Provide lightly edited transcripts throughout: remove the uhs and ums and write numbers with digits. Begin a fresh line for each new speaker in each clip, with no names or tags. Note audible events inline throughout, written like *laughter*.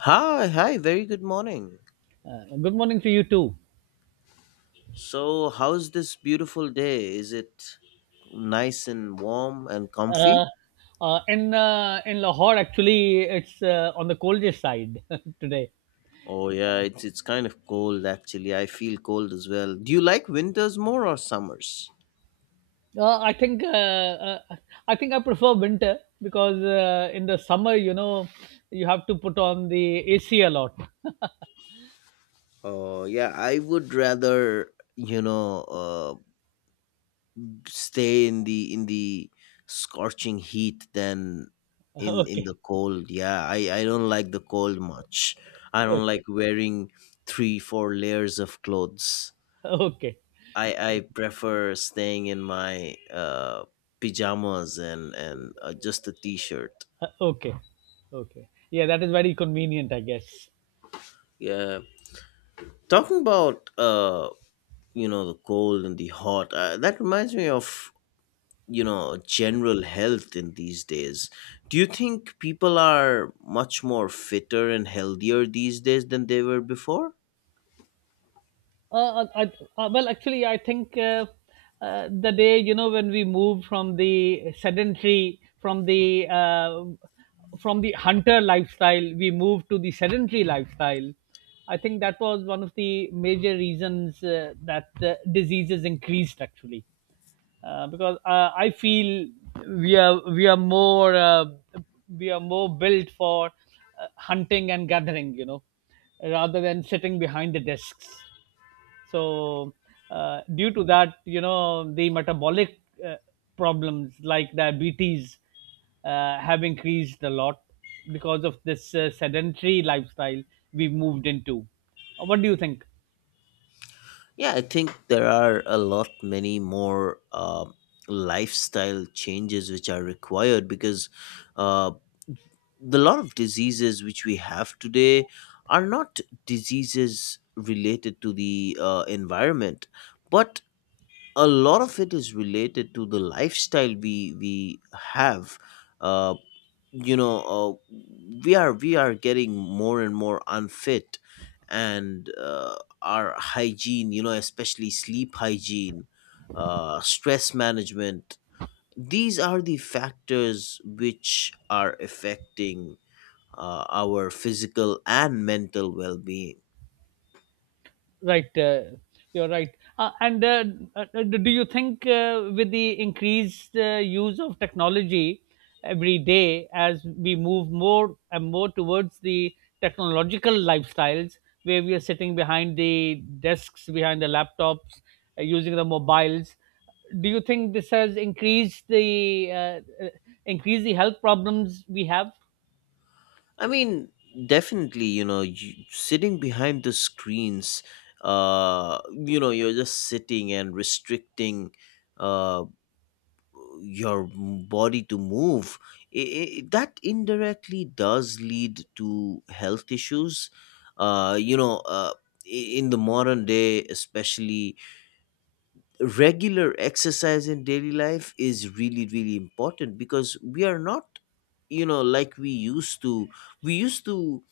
Hi, hi, very good morning.
Good morning to you too.
So, how's this beautiful day? Is it nice and warm and
Uh,
comfy?
in Lahore, actually, it's on the coldest side *laughs* today.
Oh yeah, it's kind of cold actually. I feel cold as well. Do you like winters more or summers?
Uh, I think uh, uh, I think I prefer winter because in the summer, you know, you have to put on the AC a lot.
Oh yeah, I would rather, stay in the scorching heat than in in
*laughs* Okay,
the cold. Yeah, I don't like the cold much. I don't
okay,
like wearing three, four layers of clothes.
okay,
I prefer staying in my pajamas and just a t-shirt.
okay, okay. Yeah, that is very convenient, I guess.
Yeah. Talking about the cold and the hot, that reminds me of general health in these days. Do you think people are much more fitter and healthier these days than they were before?
Uh, I, I, Actually, I think the day, you know, when we moved from the sedentary, from the hunter lifestyle, we moved to the sedentary lifestyle. I think that was one of the major reasons that diseases increased actually, because I feel we are more we are more built for hunting and gathering, you know, rather than sitting behind the desks. So due to that, you know, the metabolic uh, problems like diabetes have increased a lot because of this sedentary lifestyle we've moved into. What do you think?
Yeah, I think there are a lot many more lifestyle changes which are required, because uh, the lot of diseases which we have today are not diseases related to the environment, but a lot of it is related to the lifestyle we have. uh, you know uh, we are getting more and more unfit, and our hygiene, especially sleep hygiene, stress management, these are the factors which are affecting our physical and mental well-being.
Right, you're right. And Do you think with the increased use of technology every day, as we move more and more towards the technological lifestyles, where we are sitting behind the desks, behind the laptops, using the mobiles, do you think this has increased the health problems we have?
I mean, definitely, you, sitting behind the screens, you're just sitting and restricting uh your body to move. I That indirectly does lead to health issues. uh you know uh in the modern day especially, regular exercise in daily life is really really important, because we are not, you know, like we used to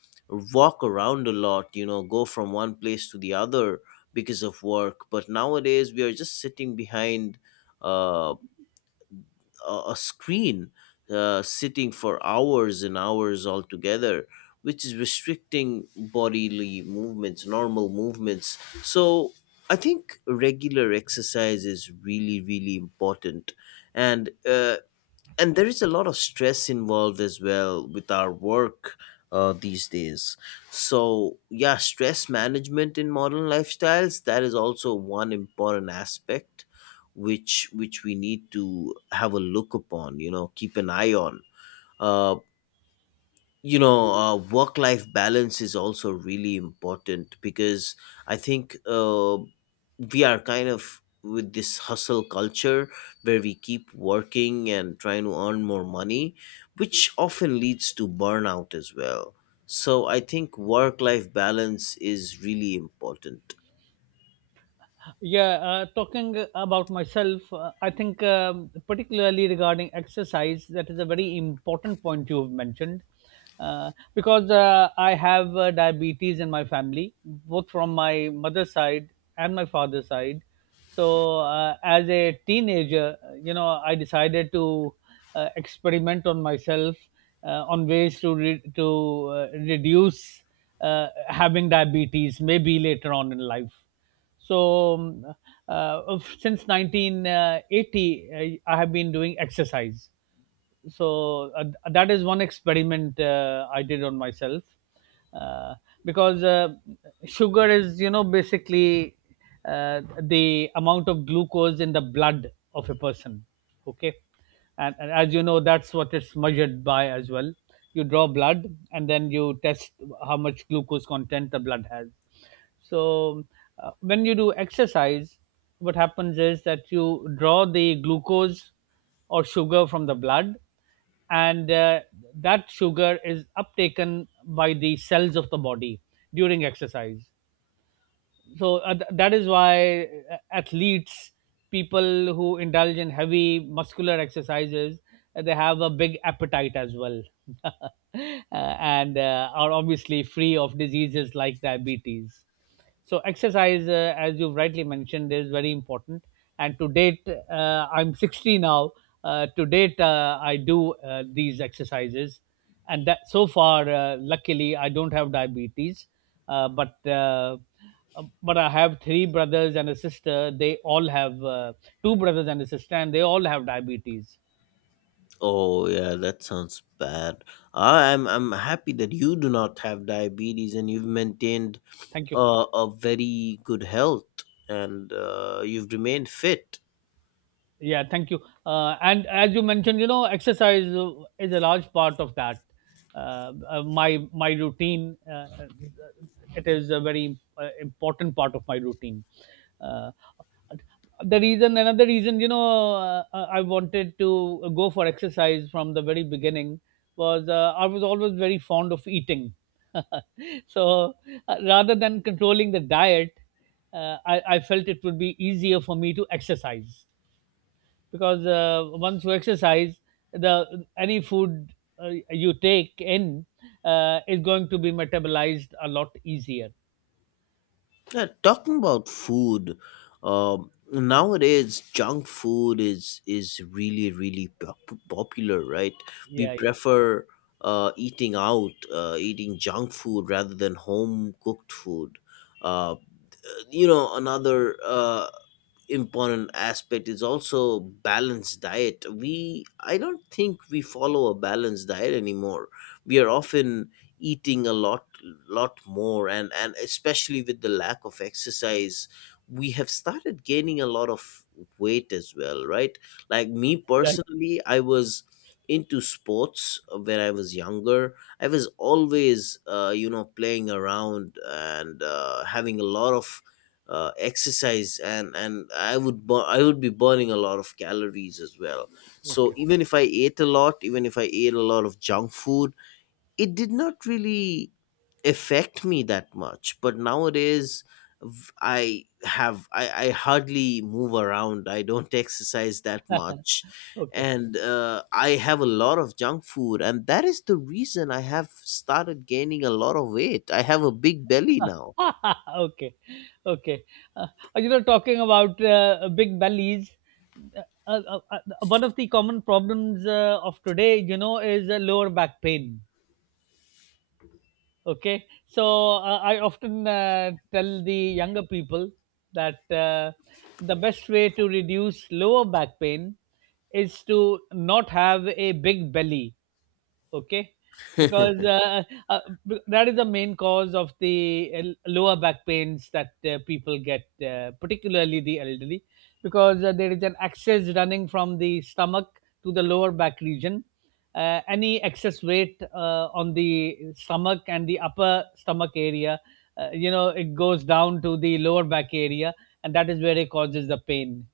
walk around a lot, you know, go from one place to the other because of work. But nowadays we are just sitting behind uh a screen, sitting for hours and hours altogether, which is restricting bodily movements, normal movements. So I think regular exercise is really really important. And uh, and there is a lot of stress involved as well with our work these days. So yeah, stress management in modern lifestyles, that is also one important aspect which we need to have a look upon, you know, keep an eye on. uh, Work life balance is also really important, because I think, we are kind of with this hustle culture, where we keep working and trying to earn more money, which often leads to burnout as well. So I think work life balance is really important.
Yeah, talking about myself, I think particularly regarding exercise, that is a very important point you've mentioned. Because I have diabetes in my family, both from my mother's side and my father's side. So, as a teenager, you know, I decided to experiment on myself on ways to reduce having diabetes, maybe later on in life. so, mm, since 1980, I have been doing exercise. So, that is one experiment I did on myself uh, because sugar is, you know, basically the amount of glucose in the blood of a person. Okay. And as you know, that's what it's measured by as well. You draw blood and then you test how much glucose content the blood has. So, when you do exercise, what happens is that you draw the glucose or sugar from the blood, and that sugar is uptaken by the cells of the body during exercise. So, that is why athletes, people who indulge in heavy muscular exercises, they have a big appetite as well. *laughs* And are obviously free of diseases like diabetes. So exercise, as you've rightly mentioned, is very important. And to date, I'm 60 now. To date, I do these exercises, and that so far, luckily, I don't have diabetes. Uh, but uh, but I have three brothers and a sister. They all have two brothers and a sister, and they all have diabetes.
Oh yeah, that sounds bad. I- am I'm happy that you do not have diabetes and you've maintained
Thank you.
a very good health, and you've remained fit.
Yeah, thank you. And as you mentioned, you know, exercise is a large part of that. My routine, uh, it is a very important part of my routine. Uh, the reason, another reason, you know, I wanted to go for exercise from the very beginning was I was always very fond of eating. *laughs* So rather than controlling the diet, I felt it would be easier for me to exercise because once you exercise the any food you take in is going to be metabolized a lot easier.
Yeah, talking about food, nowadays junk food is really really popular, right? We
Yeah, yeah,
prefer eating out, eating junk food rather than home cooked food. Uh, you know, another important aspect is also balanced diet. We I don't think we follow a balanced diet anymore. We are often eating a lot, more, and especially with the lack of exercise, we have started gaining a lot of weight as well, right? Like me personally, I was into sports when I was younger. I was always you know, playing around, and having a lot of exercise, and I would be burning a lot of calories as well. So even if I ate a lot, even if I ate a lot of junk food, it did not really affect me that much. But nowadays, I hardly move around. I don't exercise that
right.
much.
*laughs* Okay.
And I have a lot of junk food, and that is the reason I have started gaining a lot of weight. I have a big belly now.
*laughs* Okay, okay, uh, you know, talking about big bellies, uh, uh, uh, one of the common problems of today, you know, is lower back pain. Okay, so I often tell the younger people that the best way to reduce lower back pain is to not have a big belly. Okay, because uh, that is the main cause of the lower back pains that people get, particularly the elderly, because there is an excess running from the stomach to the lower back region. Any excess weight on the stomach and the upper stomach area, you know, it goes down to the lower back area, and that is where it causes the pain.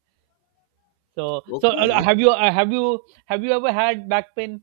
*laughs* Okay.
Have you ever had back pain?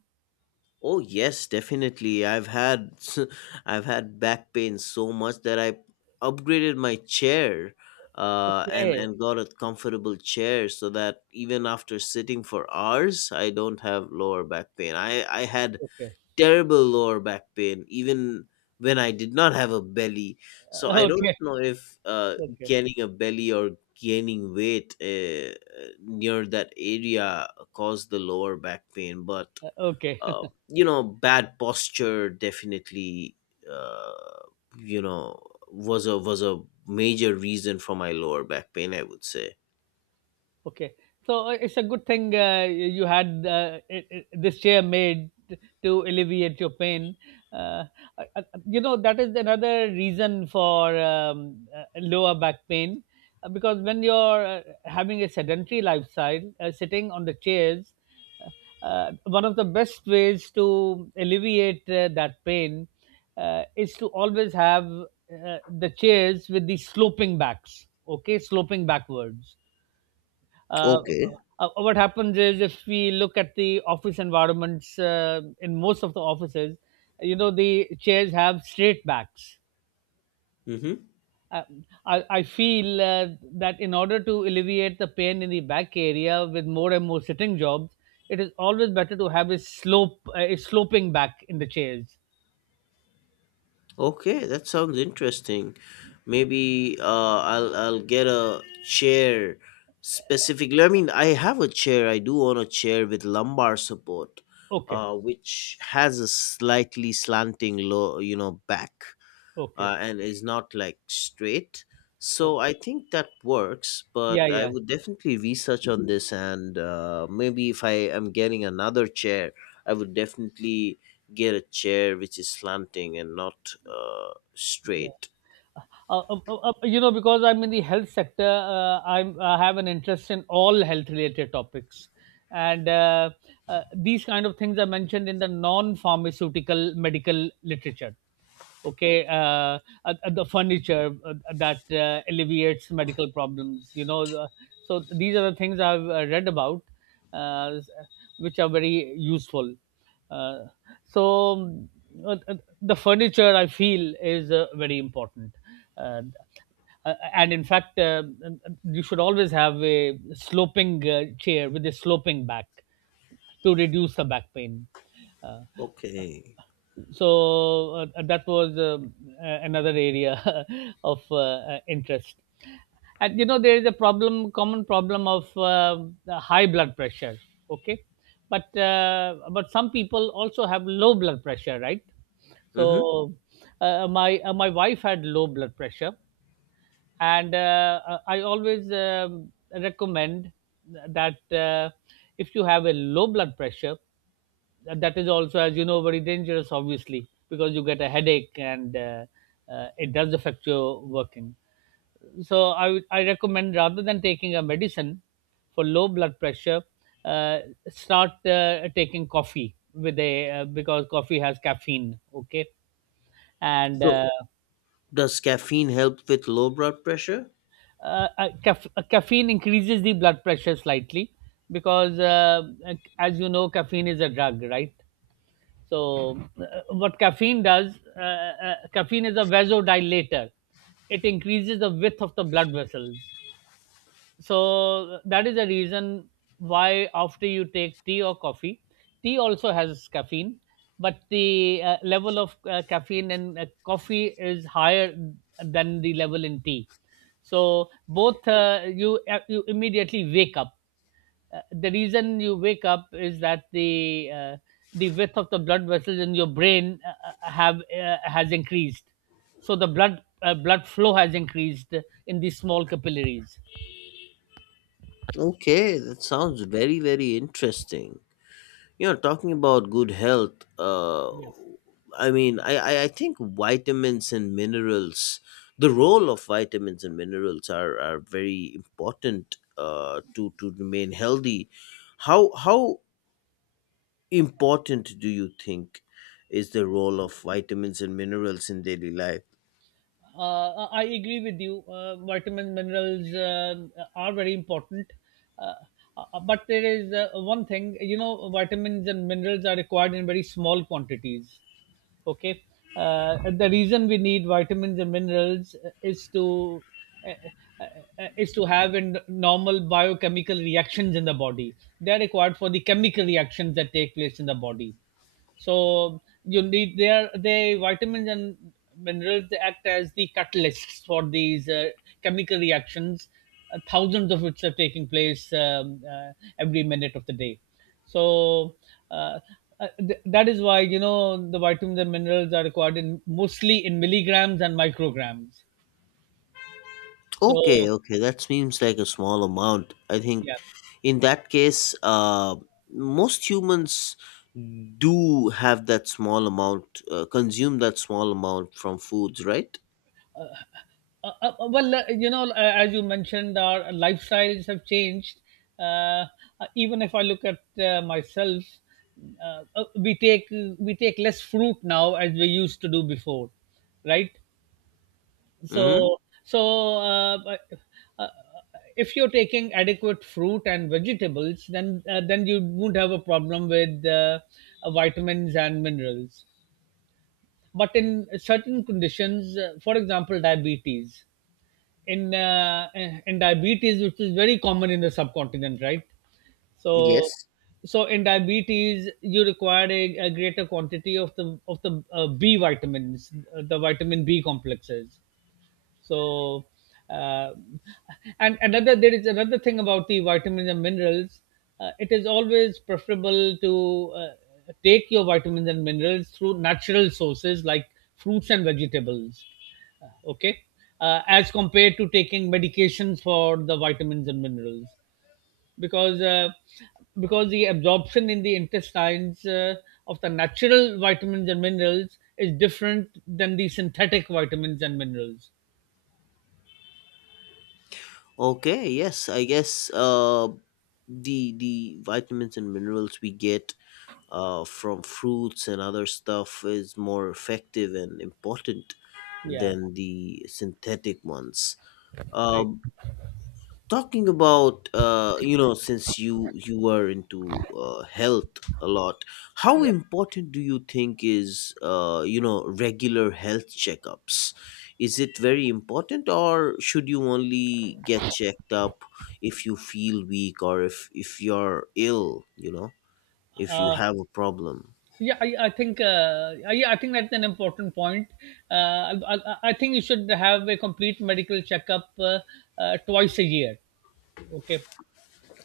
Oh yes, definitely. I've had *laughs* I've had back pain so much that I upgraded my chair, and
Okay,
and got a comfortable chair so that even after sitting for hours, I don't have lower back pain. I had
okay.
terrible lower back pain even when I did not have a belly. So I don't
Okay,
know if
okay,
gaining a belly or gaining weight near that area caused the lower back pain, but
okay.
you know, bad posture definitely, uh, you know was a major reason for my lower back pain, I would say.
Okay, so it's a good thing you had this chair made to alleviate your pain. Uh, uh, uh, you know, that is another reason for lower back pain, because when you're having a sedentary lifestyle, sitting on the chairs, one of the best ways to alleviate that pain is to always have the chairs with the sloping backs. Okay, sloping backwards. uh,
Okay.
what happens is if we look at the office environments, in most of the offices, you know, the chairs have straight backs.
Mm-hmm.
Uh, I feel that in order to alleviate the pain in the back area with more and more sitting jobs, it is always better to have a slope, a sloping back in the chairs.
Okay, that sounds interesting. Maybe I'll get a chair, specifically. I mean, I have a chair, I do own a chair with lumbar support,
Okay,
which has a slightly slanting low, back,
okay,
and is not like straight. So
okay.
I think that works,
Yeah,
but I
yeah,
would definitely research on this, and maybe if I am getting another chair, I would definitely get a chair which is slanting and not
yeah.
straight.
uh, you know, because I'm in the health sector, I have an interest in all health related topics, and these kind of things are mentioned in the non pharmaceutical medical literature. Okay, the furniture that alleviates medical problems, you know, the, so these are the things I've read about, uh, which are very useful. Uh, so um, uh, uh, the furniture, I feel, is very important, uh, and in fact, you should always have a sloping chair with a sloping back to reduce the back pain. uh,
Okay.
that was another area *laughs* of interest. And you know, there is a problem, common problem of the high blood pressure. Okay, but some people also have low blood pressure, right?
Mm-hmm.
So my wife had low blood pressure, and I always recommend that if you have a low blood pressure, that is also, as you know, very dangerous, obviously, because you get a headache, and it does affect your working. So I recommend rather than taking a medicine for low blood pressure, uh, start taking coffee with a because coffee has caffeine. Okay, and
So does caffeine help with low blood pressure?
caffeine increases the blood pressure slightly because as you know, caffeine is a drug, right? So what caffeine does, caffeine is a vasodilator. It increases the width of the blood vessels. So that is the reason why after you take tea or coffee, tea also has caffeine, but the level of caffeine in coffee is higher than the level in tea. So both you immediately wake up. The reason you wake up is that uh, the width of the blood vessels in your brain have has increased, so the blood flow has increased in these small capillaries.
Okay, that sounds very, very interesting. You know, talking about good health, I mean, I think vitamins and minerals, the role of vitamins and minerals are very important to remain healthy. How important do you think is the role of vitamins and minerals in daily life?
I agree with you. Vitamin minerals are very important, uh, but there is one thing. You know, vitamins and minerals are required in very small quantities. Okay, the reason we need vitamins and minerals uh, uh, is to have in normal biochemical reactions in the body. They are required for the chemical reactions that take place in the body, so you need their they vitamins and minerals, they act as the catalysts for these chemical reactions, thousands of which are taking place every minute of the day. So uh, that is why, you know, the vitamins and minerals are required in mostly in milligrams and micrograms.
Okay,
So
okay, that seems like a small amount. I think
yeah.
in that case, most humans do have that small amount, consume that small amount from foods, right?
You know, as you mentioned, our lifestyles have changed. Uh, Even if I look at myself, uh, uh, we take we take less fruit now as we used to do before, right?
Mm-hmm.
So, so uh, if you're taking adequate fruit and vegetables, then you won't have a problem with vitamins and minerals. But in certain conditions, for example, diabetes, in diabetes, which is very common in the subcontinent, right? So,
Yes.
so, in diabetes, you require a greater quantity of the B vitamins, the vitamin B complexes. So, uh, and another there is another thing about the vitamins and minerals. It is always preferable to take your vitamins and minerals through natural sources like fruits and vegetables. Uh, Okay, as compared to taking medications for the vitamins and minerals, because uh, because the absorption in the intestines of the natural vitamins and minerals is different than the synthetic vitamins and minerals.
Okay, yes, I guess the vitamins and minerals we get from fruits and other stuff is more effective and important
Yeah.
than the synthetic ones. Uh,
Right.
Talking about you know, since you were into health a lot, how
Yeah.
important do you think is, you know, regular health checkups? Is it very important, or should you only get checked up if you feel weak or if you're ill, if you
Uh,
have a problem?
yeah. I think. Yeah. I think that's an important point. Uh, I, I I think you should have a complete medical checkup twice a year. Okay.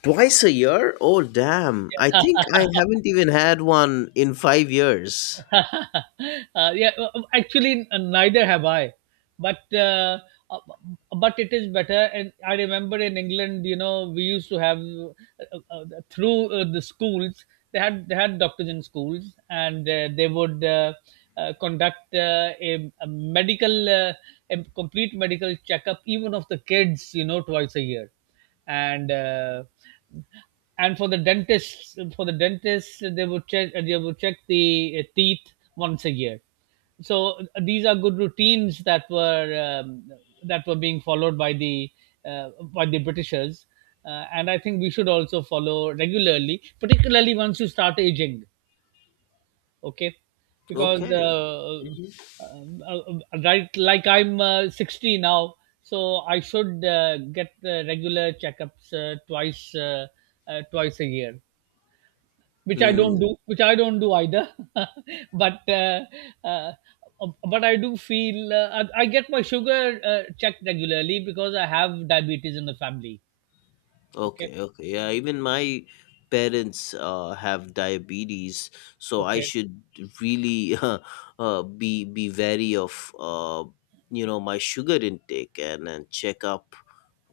Twice a year? Oh damn, I think I haven't even had one in 5 years.
*laughs* Yeah, Actually, neither have I. But uh, uh, but it is better. And I remember in England, you know, we used to have through the schools. They had doctors in schools, and they would conduct a medical, a complete medical checkup, even of the kids, you know, twice a year and uh, and for the dentists they would check the teeth once a year. So these are good routines that were being followed by the britishers, and I think we should also follow regularly, particularly once you start aging. Okay. because
Okay.
uh,
Mhm.
um, uh, uh, right, like I'm 60 now, so I should get regular checkups twice a year, which i don't do
Hmm.
which i don't do either. *laughs* But uh, but I do feel, I get my sugar checked regularly because I have diabetes in the family. Okay,
Okay, okay. Yeah, even my parents have diabetes, so I
okay.
should really *laughs* be wary of, you know, my sugar intake, and check up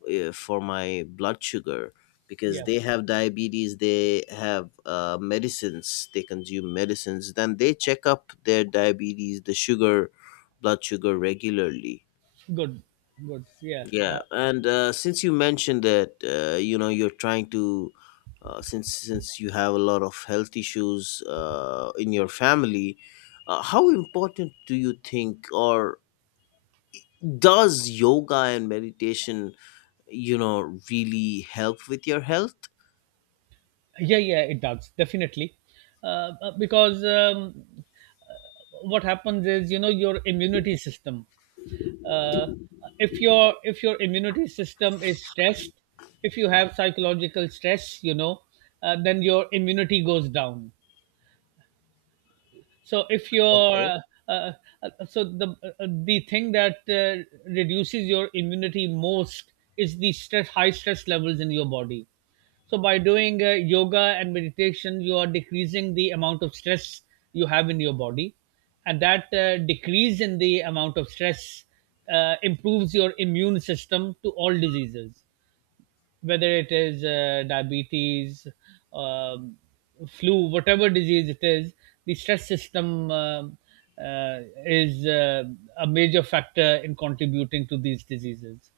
for my blood sugar, because
Yeah.
they have diabetes, they have medicines, they consume medicines, then they check up their diabetes, the sugar, blood sugar regularly.
Good, good. yeah
Yeah,
uh,
and since you mentioned that you're trying to, since you have a lot of health issues in your family, how important do you think, or does yoga and meditation, you know, really help with your health?
yeah, yeah, it does definitely. Because What happens is, you know, your immunity system, uh, if your immunity system is stressed, if you have psychological stress, you know, then your immunity goes down. So if you're
Okay.
uh, uh, so the thing that reduces your immunity most is the stress, high stress levels in your body. So by doing yoga and meditation, you are decreasing the amount of stress you have in your body, and that decrease in the amount of stress improves your immune system to all diseases, whether it is diabetes, um, flu, whatever disease it is. The stress system is a major factor in contributing to these diseases.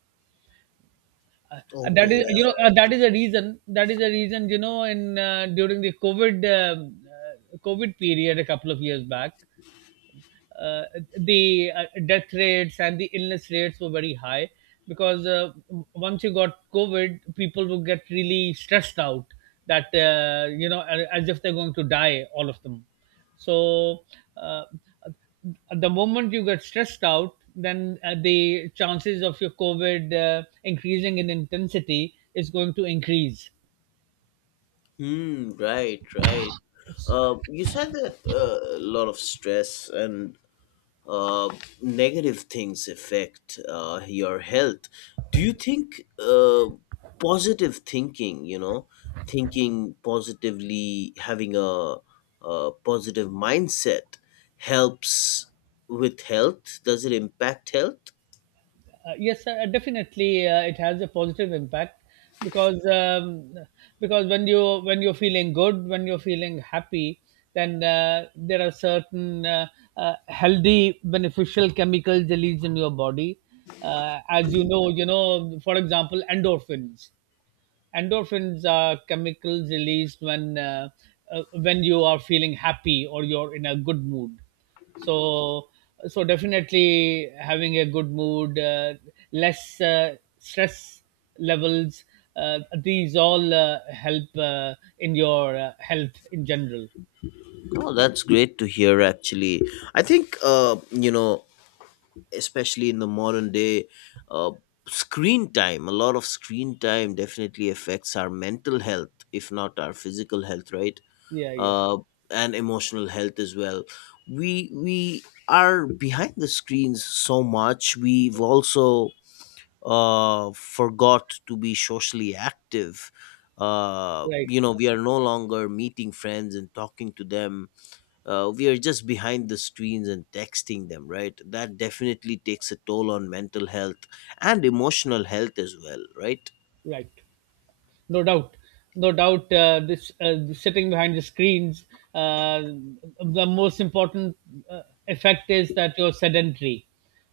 Uh, that
Okay.
is, you know, that is a reason. That is a reason, you know, in during the COVID COVID period a couple of years back, uh, the death rates and the illness rates were very high, because once you got COVID, people would get really stressed out that, you know, as if they're going to die, all of them. So uh, the moment you get stressed out, then the chances of your COVID increasing in intensity is going to increase.
Yeah. Hmm. Right. Right. You said that a lot of stress and uh, negative things affect your health. Do you think positive thinking, thinking positively, having a positive mindset, helps with health? Does it impact health?
Yes, definitely, it has a positive impact, because um, because when you're feeling good, when you're feeling happy, then there are certain healthy, beneficial chemicals released in your body. As you know, for example, endorphins. Endorphins are chemicals released when when you are feeling happy or you're in a good mood. So so definitely, having a good mood, less stress levels, these all help in your health in general.
Oh, that's great to hear actually. I think especially in the modern day, uh, screen time, a lot of screen time definitely affects our mental health, if not our physical health, right?
Yeah, yeah.
uh, and emotional health as well. We are behind the screens so much, we've also forgot to be socially active. You
Right,
know, we are no longer meeting friends and talking to them. We are just behind the screens and texting them, right? That definitely takes a toll on mental health and emotional health as well, right?
right. No doubt, no doubt, this sitting behind the screens, uh, the most important effect is that you're sedentary.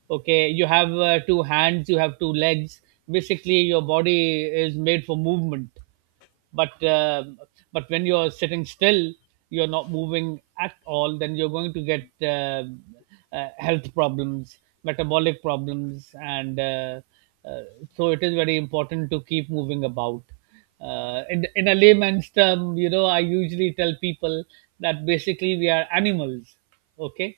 Okay, you have two hands, you have two legs, basically your body is made for movement, but uh, but when you're sitting still, you're not moving at all, then you're going to get health problems, metabolic problems, and uh, so it is very important to keep moving about. In a layman's term, you know, I usually tell people that basically we are animals. Okay.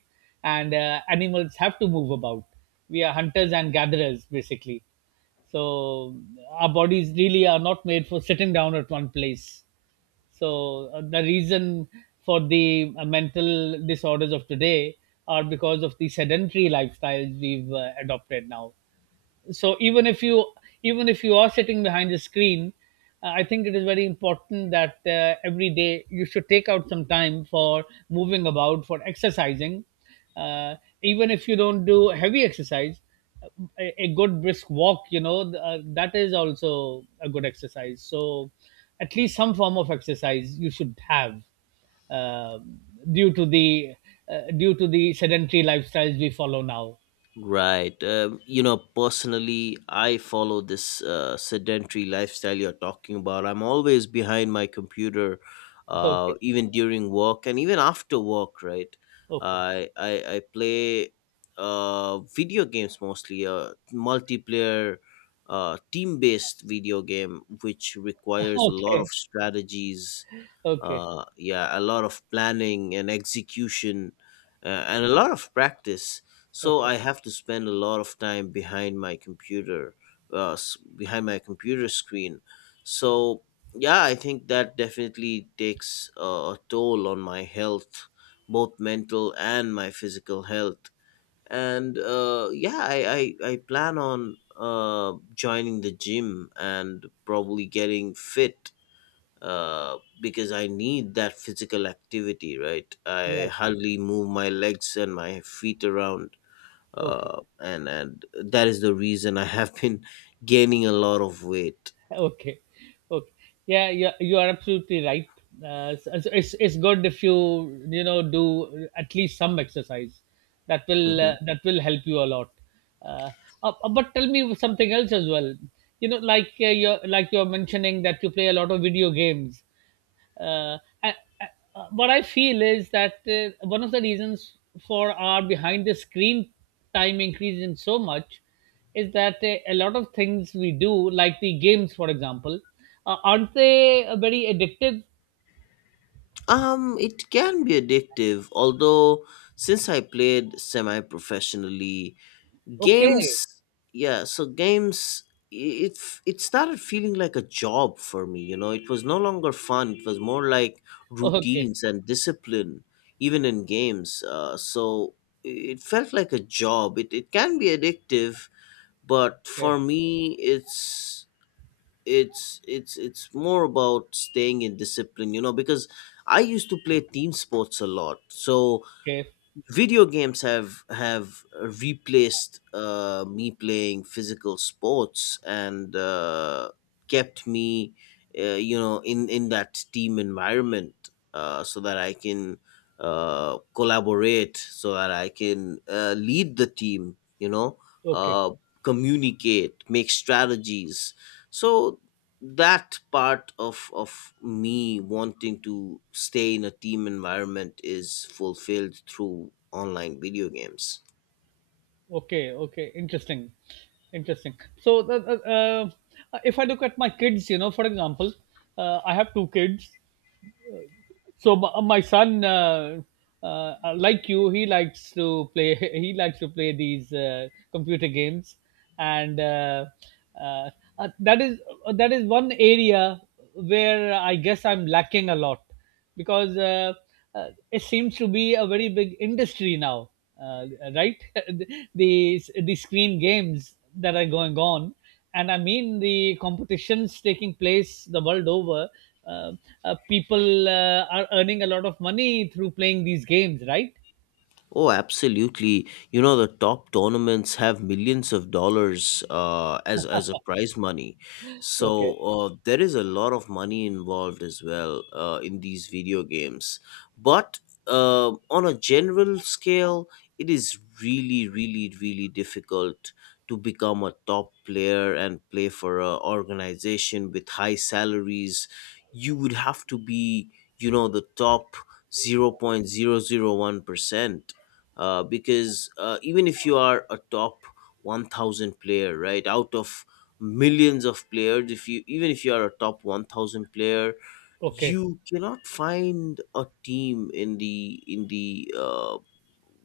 And animals have to move about. We are hunters and gatherers basically. So our bodies really are not made for sitting down at one place. So the reason for the mental disorders of today are because of the sedentary lifestyles we've adopted now. So even if you, even if you are sitting behind the screen, I think it is very important that every day you should take out some time for moving about, for exercising. uh, Even if you don't do heavy exercise, uh, a good brisk walk, you know, that is also a good exercise. So at least some form of exercise you should have, uh, due to the due to the sedentary lifestyles we follow now.
Right. Personally, I follow this sedentary lifestyle you're talking about. I'm always behind my computer,
*laughs* Okay.
even during work and even after work, right?
Okay.
I play video games mostly, multiplayer, team based video game, which
*laughs*
requires a lot of
Okay.
strategies,
Okay,
yeah, a lot of planning and execution, and a lot of practice. So
okay,
I have to spend a lot of time behind my computer, behind my computer screen. So yeah, I think that definitely takes a toll on my health, both mental and my physical health. And yeah, I plan on joining the gym and probably getting fit, because I need that physical activity, right? I
right,
hardly move my legs and my feet around,
okay.
and that is the reason I have been *laughs* gaining a lot of weight.
*laughs* Okay, okay. Yeah, yeah, you are absolutely right. So it's good if you, you know, do at least some exercise.
Mhm.
That will help you a lot. Uh, but tell me something else as well. You know, like you're mentioning that you play a lot of video games. Uh, what I feel is that one of the reasons for our behind the screen time increase in so much is that a lot of things we do, like the games, for example, aren't they very addictive?
It can be addictive, although since I played semi-professionally, games
Okay.
yeah so games i- it f- it started feeling like a job for me. You know, it was no longer fun, it was more like
Oh, okay,
routines and discipline even in games, so it felt like a job. It can be addictive, but
okay,
for me it's more about staying in discipline, you know, because I used to play team sports a lot, so
okay,
video games have replaced me playing physical sports, and kept me you know, in that team environment, so that I can collaborate, so that I can lead the team, you know,
okay,
uh, communicate, make strategies. So that part of me wanting to stay in a team environment is fulfilled through online video games.
okay, okay. Interesting, interesting. So, if I look at my kids, you know, for example, I have two kids. So my, my son, like you, he likes to play *laughs* he likes to play these computer games, and uh, uh, that is that is one area where I guess I'm lacking a lot, because it seems to be a very big industry now. Uh, right *laughs* The screen games that are going on, and I mean the competitions taking place the world over. Uh, people are earning a lot of money through playing these games, right?
Oh, absolutely. You know, the top tournaments have millions of dollars as a prize money. So
Okay,
there is a lot of money involved as well in these video games. But on a general scale, it is really, really, really difficult to become a top player and play for a organization with high salaries. You would have to be, you know, the top 0.001%, because even if you are a top 1000 player right out of millions of players, if you, even if you are a top 1000 player,
okay,
you cannot find a team in the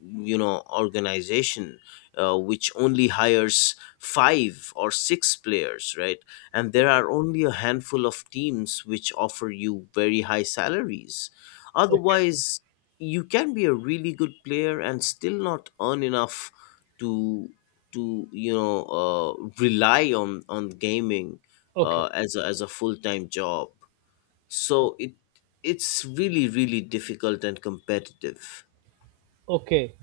you know, organization which only hires five or six players, right? And there are only a handful of teams which offer you very high salaries.
okay,
Otherwise you can be a really good player and still not earn enough to to you know, rely on gaming
okay,
as a full-time job. So it, it's really, really difficult and competitive.
okay,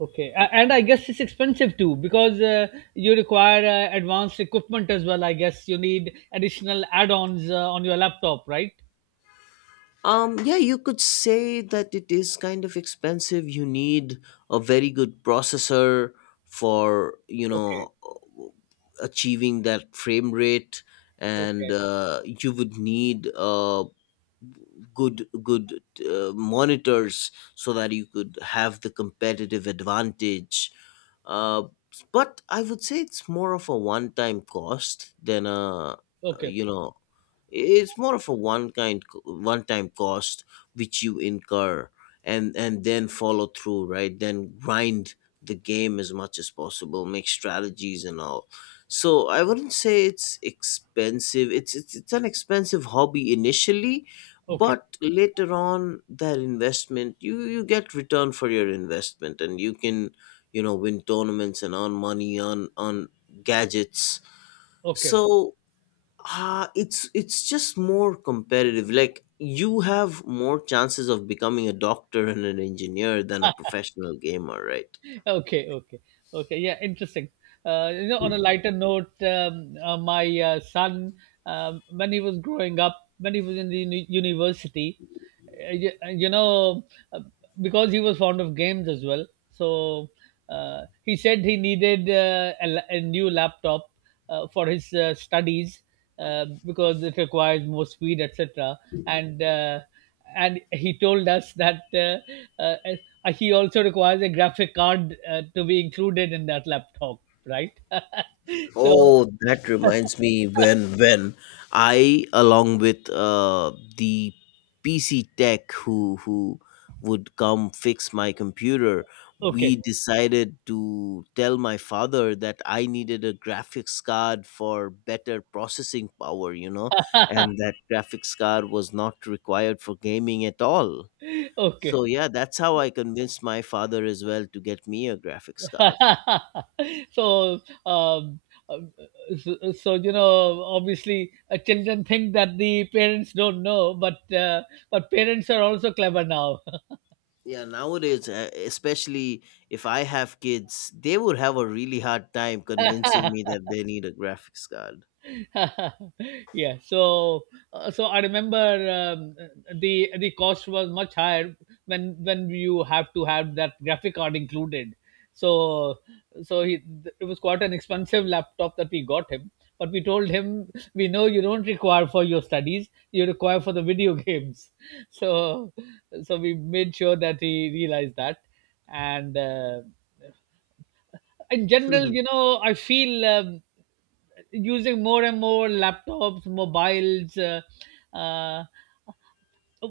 okay. And I guess it's expensive too, because you require advanced equipment as well. I guess you need additional add-ons on your laptop, right?
Yeah, you could say that it is kind of expensive. You need a very good processor for, you
Okay,
know, achieving that frame rate, and
okay,
you would need good monitors so that you could have the competitive advantage. Uh, but I would say it's more of a one-time cost than a,
okay,
you know, it's more of a one kind one time cost which you incur, and then follow through, right, then grind the game as much as possible, make strategies and all. So I wouldn't say it's expensive, it's it's an expensive hobby initially,
okay,
but later on that investment, you get return for your investment, and you can, you know, win tournaments and earn money on gadgets.
okay.
So ah, it's just more competitive. Like you have more chances of becoming a doctor and an engineer than a professional gamer, right?
Okay, okay, okay. Yeah, interesting. You know, on a lighter note, my son, when he was growing up, when he was in the university, you know uh, because he was fond of games as well, so he said he needed a new laptop for his studies, because it requires more speed, etc. and uh, and he told us that he also requires a graphic card to be included in that laptop, right. *laughs* So
Oh, that reminds me, when I along with the PC tech who would come fix my computer, we
okay
decided to tell my father that I needed a graphics card for better processing power, you know, and that graphics card was not required for gaming at all.
okay
So yeah, that's how I convinced my father as well to get me a graphics card.
*laughs* so um, um, so, you know, obviously children think that the parents don't know, but parents are also clever now.
Yeah, nowadays, especially if I have kids, they would have a really hard time convincing me
*laughs*
that they need a graphics card.
*laughs* yeah so so I remember, the cost was much higher when you have to have that graphic card included. So, so he, it was quite an expensive laptop that we got him, but we told him we know you don't require for your studies, you require for the video *laughs* games. So, so we made sure that he realized that. And uh, in general, you
*laughs*
know, I feel using more and more laptops, mobiles. Uh,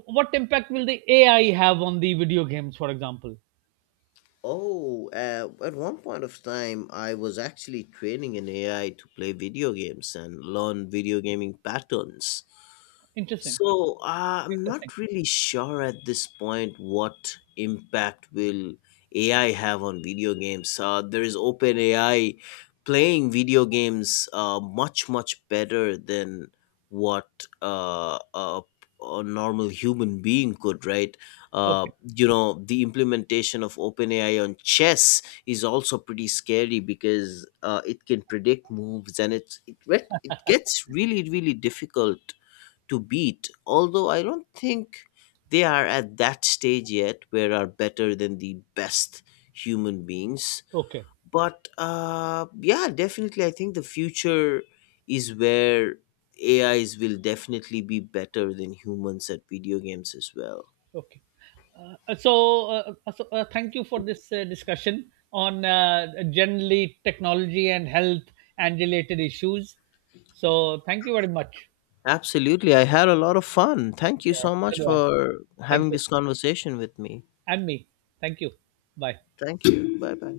what impact will the AI have on the video games, for example?
oh, at one point of time I was actually training an AI to play video games and learn video gaming patterns.
Interesting.
So I'm not
Interesting.
really sure at this point what impact will AI have on video games. There is OpenAI playing video games much better than what a normal human being could. Right? Uh,
Okay.
you know, the implementation of OpenAI on chess is also pretty scary, because it can predict moves and it gets really, really difficult to beat, although I don't think they are at that stage yet where are better than the best human beings.
Okay.
But yeah, definitely, I think the future is where AIs will definitely be better than humans at video games as well.
Okay. So, thank you for this discussion on generally technology and health and related issues. So, thank you very much.
Absolutely. I had a lot of fun. Thank you
Yeah.
so much
So do I.
for
Thank
having
you.
this conversation with me.
And me. Thank you. Bye.
Thank you. Bye bye.